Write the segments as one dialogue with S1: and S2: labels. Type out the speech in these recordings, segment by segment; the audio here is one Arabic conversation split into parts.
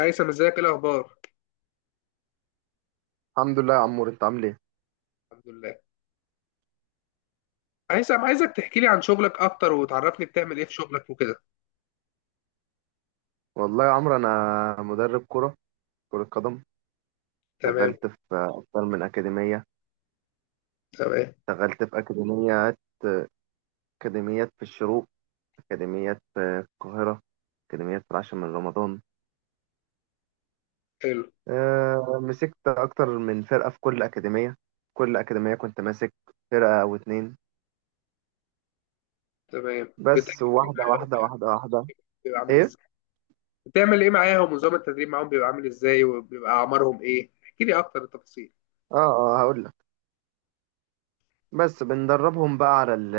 S1: هيثم، ازيك؟ ايه الاخبار؟
S2: الحمد لله يا عمور، انت عامل ايه؟
S1: الحمد لله. هيثم، عايزك تحكي لي عن شغلك اكتر وتعرفني بتعمل ايه في شغلك وكده.
S2: والله يا عمرو انا مدرب كرة قدم.
S1: تمام.
S2: اشتغلت في اكتر من اكاديمية.
S1: تمام.
S2: اشتغلت في اكاديميات. اكاديميات في الشروق، اكاديميات في القاهرة، اكاديميات في العاشر من رمضان.
S1: حلو.
S2: اه، مسكت اكتر من فرقة في كل اكاديمية. كل اكاديمية كنت ماسك فرقة او اتنين.
S1: تمام،
S2: بس
S1: بتحكي لي
S2: واحدة واحدة واحدة واحدة.
S1: بيبقى عامل
S2: ايه.
S1: ازاي؟ بتعمل ايه معاهم؟ ونظام التدريب معاهم بيبقى عامل ازاي؟ وبيبقى اعمارهم ايه؟ احكي لي اكتر التفاصيل.
S2: اه هقول لك. بس بندربهم بقى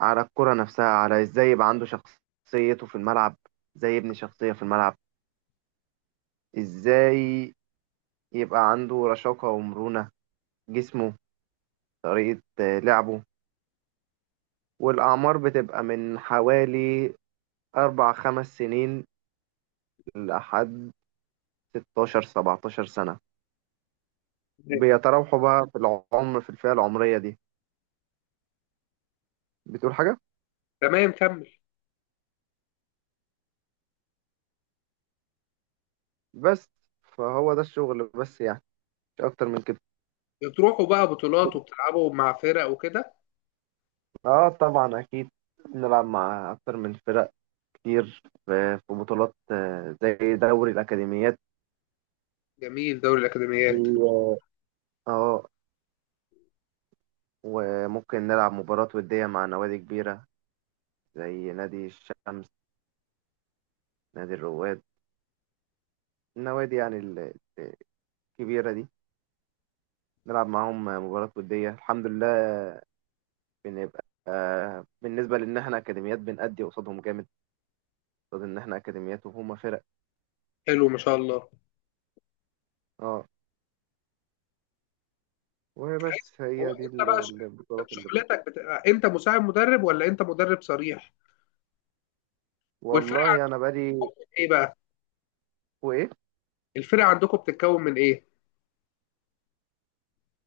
S2: على الكرة نفسها، على ازاي يبقى عنده شخصيته في الملعب، ازاي يبني شخصية في الملعب، ازاي يبقى عنده رشاقة ومرونة جسمه، طريقة لعبه. والأعمار بتبقى من حوالي أربع خمس سنين لحد 16 17 سنة،
S1: تمام.
S2: بيتراوحوا بقى في العمر في الفئة العمرية دي. بتقول حاجة؟
S1: تمام، كمل.
S2: بس، فهو ده الشغل بس يعني، مش أكتر من كده.
S1: بتروحوا بقى بطولات وبتلعبوا مع فرق وكده؟
S2: اه طبعا أكيد، نلعب مع أكتر من فرق كتير في بطولات، زي دوري الأكاديميات.
S1: جميل، دوري الاكاديميات.
S2: و- اه وممكن نلعب مباراة ودية مع نوادي كبيرة زي نادي الشمس، نادي الرواد، النوادي يعني الكبيرة دي. نلعب معاهم مباراة ودية الحمد لله. بنبقى بالنسبة لأن احنا أكاديميات بنأدي قصادهم جامد، قصاد إن احنا أكاديميات وهما فرق.
S1: حلو، ما شاء الله.
S2: اه،
S1: هيثم،
S2: وبس
S1: هو
S2: هي دي
S1: انت بقى
S2: البطولات اللي...
S1: شغلتك بتبقى انت مساعد مدرب ولا انت مدرب صريح؟ والفرقه
S2: والله أنا بقالي...
S1: عندكم ايه بقى؟
S2: وإيه.
S1: الفرقه عندكم بتتكون من ايه؟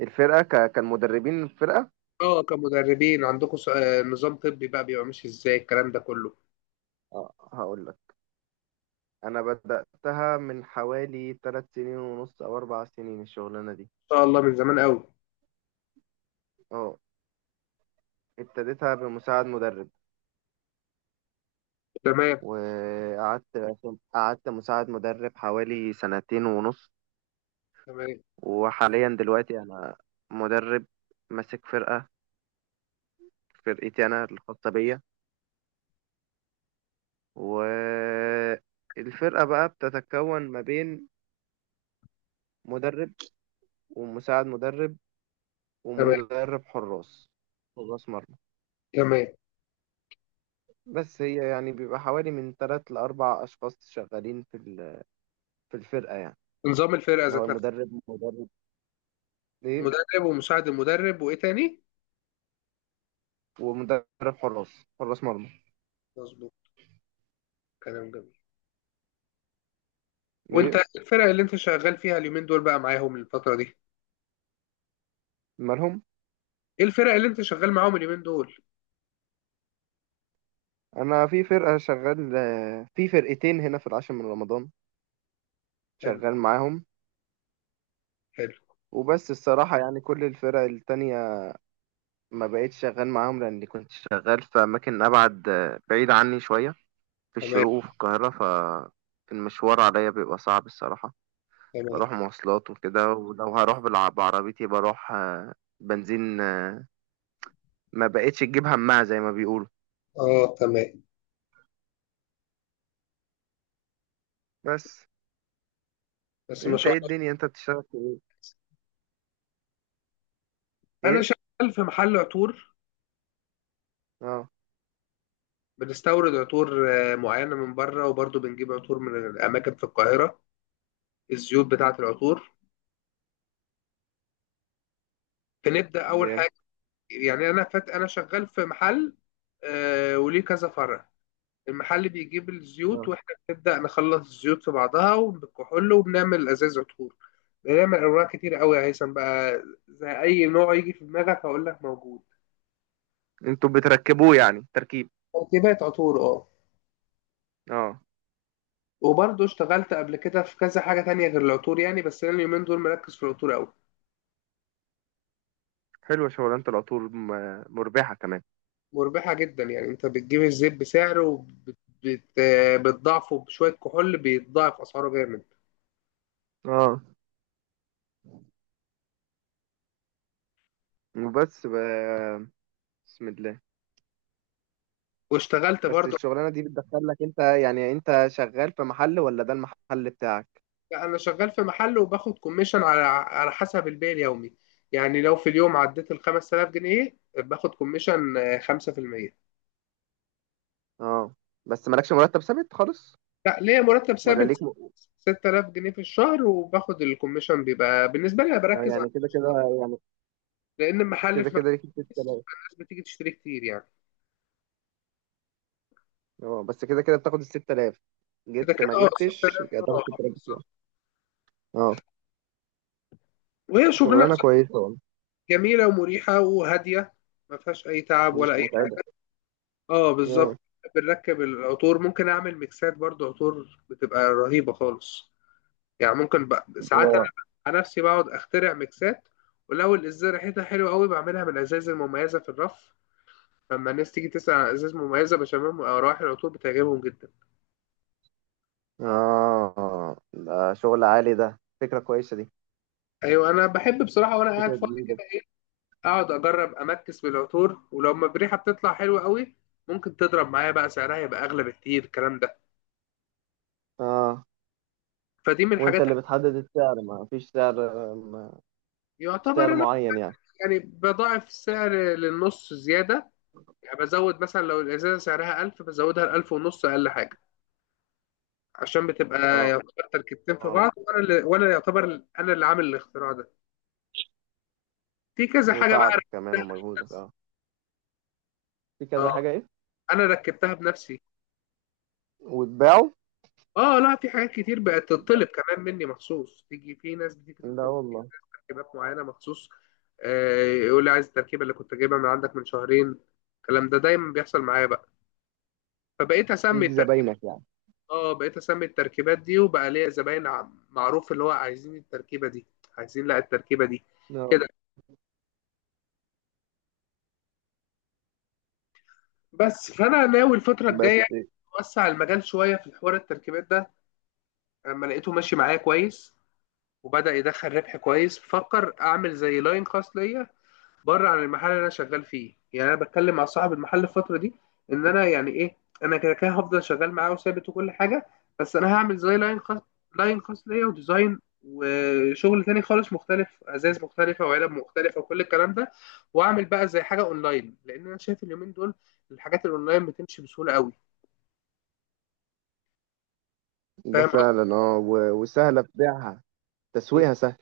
S2: الفرقة كان مدربين الفرقة.
S1: اه كمدربين عندكم نظام طبي بقى بيبقى ماشي ازاي الكلام ده كله؟ ان
S2: اه هقول لك. انا بدأتها من حوالي ثلاث سنين ونص او اربع سنين، الشغلانة دي.
S1: شاء الله، من زمان قوي.
S2: اه، ابتديتها بمساعد مدرب.
S1: تمام.
S2: وقعدت مساعد مدرب حوالي سنتين ونص.
S1: تمام.
S2: وحاليا دلوقتي انا مدرب، ماسك فرقة، فرقتي انا الخاصة بيا. والفرقة بقى بتتكون ما بين مدرب، ومساعد مدرب،
S1: تمام.
S2: ومدرب حراس مرمى.
S1: تمام.
S2: بس هي يعني بيبقى حوالي من تلات لأربع أشخاص شغالين في الفرقة يعني.
S1: نظام الفرقه
S2: اللي هو
S1: ذات نفسها؟
S2: المدرب إيه،
S1: المدرب ومساعد المدرب وايه تاني؟
S2: ومدرب حراس مرمى.
S1: مظبوط. كلام جميل. وانت
S2: إيه
S1: الفرق اللي انت شغال فيها اليومين دول بقى معاهم الفتره دي؟
S2: مالهم؟
S1: ايه الفرق اللي انت شغال معاهم اليومين دول؟
S2: أنا في فرقة شغال آه، في فرقتين هنا في العاشر من رمضان،
S1: حلو.
S2: شغال معاهم.
S1: حلو.
S2: وبس الصراحة يعني كل الفرق التانية ما بقيتش شغال معاهم، لأني كنت شغال في أماكن أبعد، بعيد عني شوية، في
S1: تمام.
S2: الشروق وفي القاهرة ف... المشوار عليا بيبقى صعب الصراحة.
S1: تمام.
S2: بروح مواصلات وكده، ولو هروح بعربيتي بروح بنزين. ما بقتش تجيب همها زي ما بيقولوا.
S1: اه تمام.
S2: بس،
S1: بس ما
S2: انت
S1: شاء
S2: ايه
S1: الله.
S2: الدنيا انت بتشتغل في ايه؟
S1: انا
S2: ايه.
S1: شغال في محل عطور.
S2: اه
S1: بنستورد عطور معينه من بره، وبرضه بنجيب عطور من اماكن في القاهره، الزيوت بتاعة العطور. فنبدأ أول
S2: جامد.
S1: حاجة، يعني أنا فات أنا شغال في محل وليه كذا فرع. المحل بيجيب الزيوت
S2: اه.
S1: وإحنا بنبدأ نخلص الزيوت في بعضها وبالكحول وبنعمل أزاز عطور. بنعمل أنواع كتير قوي يا هيثم، بقى زي أي نوع يجي في دماغك هقول لك موجود.
S2: انتوا بتركبوه يعني تركيب؟
S1: تركيبات عطور، أه.
S2: اه.
S1: وبرضه اشتغلت قبل كده في كذا حاجة تانية غير العطور، يعني بس أنا اليومين دول مركز في العطور أوي.
S2: حلوة شغلانة العطور، مربحة كمان.
S1: مربحة جدا، يعني انت بتجيب الزيت بسعره بت- بتضاعفه بشوية كحول بيتضاعف اسعاره جامد.
S2: اه، وبس بسم الله.
S1: واشتغلت
S2: بس
S1: برضو،
S2: الشغلانة دي بتدخل لك، انت يعني انت شغال في محل ولا ده المحل بتاعك؟
S1: يعني انا شغال في محل وباخد كوميشن على على حسب البيع اليومي. يعني لو في اليوم عديت ال 5000 جنيه باخد كوميشن 5%.
S2: اه، بس مالكش مرتب ثابت خالص؟
S1: لا، ليا مرتب
S2: ولا
S1: ثابت،
S2: ليك م...
S1: 6000 جنيه في الشهر، وباخد الكوميشن. بيبقى بالنسبة لي أنا
S2: آه،
S1: بركز على،
S2: يعني كده كده. يعني
S1: لأن المحل
S2: كده
S1: في مكان
S2: كده ليك
S1: كويس،
S2: 6000.
S1: فالناس بتيجي تشتري كتير يعني.
S2: اه، بس كده كده بتاخد ال 6000.
S1: كده
S2: جبت
S1: كده
S2: ما
S1: اه،
S2: جبتش
S1: 6000،
S2: هتاخد
S1: اه
S2: 6000 بتوع...
S1: بالظبط.
S2: اه.
S1: وهي شغلنا،
S2: شغلانه كويسه والله.
S1: جميلة ومريحة وهادية، ما فيهاش أي تعب ولا
S2: مش
S1: أي
S2: متعبه؟
S1: حاجة. اه بالظبط.
S2: اه
S1: بنركب العطور، ممكن أعمل ميكسات برضو عطور بتبقى رهيبة خالص. يعني ممكن بقى ساعات أنا
S2: اه.
S1: على نفسي بقعد أخترع ميكسات، ولو الإزازة ريحتها حلوة قوي بعملها من الأزاز المميزة في الرف. لما الناس تيجي تسأل عن أزاز مميزة بشممهم، أو روائح العطور بتعجبهم جدا.
S2: آه. ده شغل عالي، ده فكره كويسه دي،
S1: أيوة، أنا بحب بصراحة وأنا قاعد
S2: فكره
S1: فاضي
S2: جديده.
S1: كده إيه، أقعد أجرب أمكس بالعطور، ولو ما بريحة بتطلع حلوة قوي ممكن تضرب معايا بقى، سعرها يبقى أغلى بكتير الكلام ده.
S2: اه.
S1: فدي من
S2: وانت
S1: الحاجات،
S2: اللي بتحدد السعر؟ ما فيش سعر ما فيش
S1: يعتبر
S2: سعر
S1: انا
S2: معين يعني؟
S1: يعني بضاعف السعر للنص زياده. يعني بزود مثلا لو الازازه سعرها 1000 بزودها ل 1000 ونص اقل حاجه. عشان بتبقى
S2: اه
S1: يعتبر تركيبتين في
S2: اه.
S1: بعض، وانا يعتبر انا اللي عامل الاختراع ده. في كذا حاجه بقى
S2: وتعبك كمان
S1: ركبتها
S2: ومجهودك،
S1: بنفسي.
S2: اه. في كذا
S1: اه،
S2: حاجه ايه؟
S1: انا ركبتها بنفسي.
S2: وتباعه؟
S1: اه لا، في حاجات كتير بقت تطلب كمان مني مخصوص، تيجي في ناس بتيجي
S2: لا
S1: تطلب
S2: والله.
S1: تركيبات معينه مخصوص، يقول لي عايز التركيبه اللي كنت جايبها من عندك من شهرين. الكلام ده دايما بيحصل معايا بقى، فبقيت اسمي.
S2: ليك زباينك يعني.
S1: اه، بقيت اسمي التركيبات دي وبقى ليا زباين معروف اللي هو عايزين التركيبه دي، عايزين لا التركيبه دي
S2: اه.
S1: كده. بس فانا ناوي الفتره
S2: بس.
S1: الجايه اوسع المجال شويه في حوار التركيبات ده، اما لقيته ماشي معايا كويس وبدا يدخل ربح كويس، بفكر اعمل زي لاين خاص ليا بره عن المحل اللي انا شغال فيه. يعني انا بتكلم مع صاحب المحل الفتره دي، ان انا يعني ايه، انا كده كده هفضل شغال معاه وثابت وكل حاجه، بس انا هعمل زي لاين خاص. لاين خاص ليا، وديزاين وشغل تاني خالص مختلف، ازاز مختلفه وعلب مختلفه وكل الكلام ده. واعمل بقى زي حاجه اونلاين، لان انا شايف اليومين دول الحاجات الاونلاين بتمشي بسهوله قوي.
S2: ده
S1: فاهم قصدي؟
S2: فعلا، اه. وسهلة في بيعها. تسويقها سهل.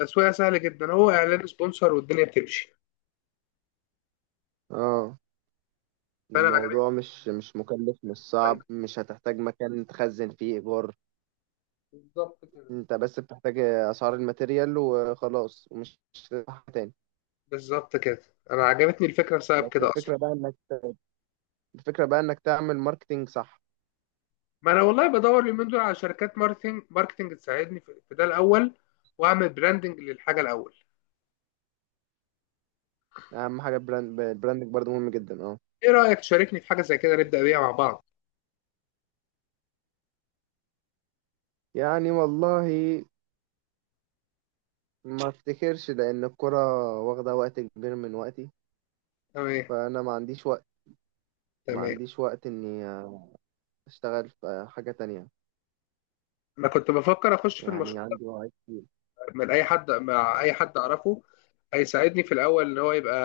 S1: التسويق سهل جدا، هو اعلان سبونسر والدنيا بتمشي.
S2: اه.
S1: فانا عجبتني
S2: الموضوع مش مكلف، مش
S1: الأونلاين.
S2: صعب، مش هتحتاج مكان تخزن فيه ايجار.
S1: بالظبط كده.
S2: انت بس بتحتاج اسعار الماتيريال وخلاص، ومش هتدفع حاجة تاني.
S1: بالظبط كده. انا عجبتني الفكره بسبب
S2: بس
S1: كده اصلا.
S2: الفكرة بقى انك تعمل ماركتينج صح.
S1: ما انا والله بدور اليومين دول على شركات ماركتنج تساعدني في ده الاول، واعمل براندنج للحاجه الاول.
S2: اهم حاجة براند براندك برضه مهم جدا، اه.
S1: ايه رايك تشاركني في حاجه زي كده نبدا بيها مع بعض؟
S2: يعني والله، ما افتكرش لان الكرة واخدة وقت كبير من وقتي.
S1: تمام.
S2: فانا ما عنديش وقت ما
S1: تمام.
S2: عنديش وقت اني اشتغل في حاجة تانية.
S1: انا كنت بفكر اخش في
S2: يعني
S1: المشروع
S2: عندي وعي كتير،
S1: من اي حد، مع اي حد اعرفه هيساعدني في الاول، ان هو يبقى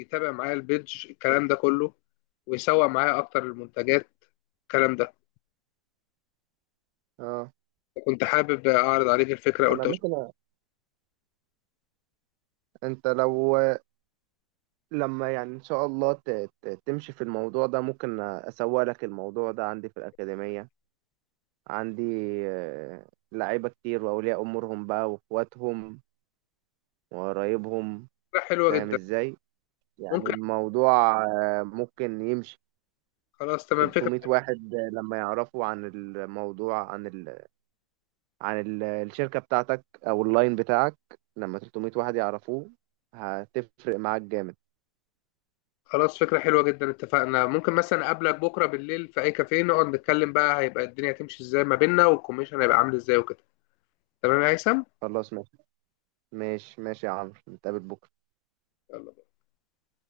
S1: يتابع معايا البيدج الكلام ده كله، ويسوق معايا اكتر المنتجات الكلام ده.
S2: اه.
S1: كنت حابب اعرض عليك الفكره
S2: انا
S1: قلت أشوف.
S2: ممكن انت لو لما يعني ان شاء الله تمشي في الموضوع ده، ممكن اسوق لك الموضوع ده عندي في الاكاديميه. عندي آه، لعيبه كتير، واولياء امورهم بقى واخواتهم وقرايبهم.
S1: فكره حلوه
S2: فاهم
S1: جدا.
S2: ازاي؟ يعني
S1: ممكن.
S2: الموضوع ممكن يمشي.
S1: خلاص تمام، فكره.
S2: 300 واحد لما يعرفوا عن الموضوع، الشركه بتاعتك او اللاين بتاعك. لما 300 واحد يعرفوه، هتفرق معاك جامد.
S1: خلاص، فكرة حلوة جدا، اتفقنا. ممكن مثلا أقابلك بكرة بالليل في أي كافيه نقعد نتكلم بقى هيبقى الدنيا هتمشي ازاي ما بيننا، والكوميشن هيبقى عامل ازاي وكده. تمام يا هيثم؟
S2: خلاص ماشي، ماشي ماشي يا عمرو، نتقابل بكرة.
S1: يلا.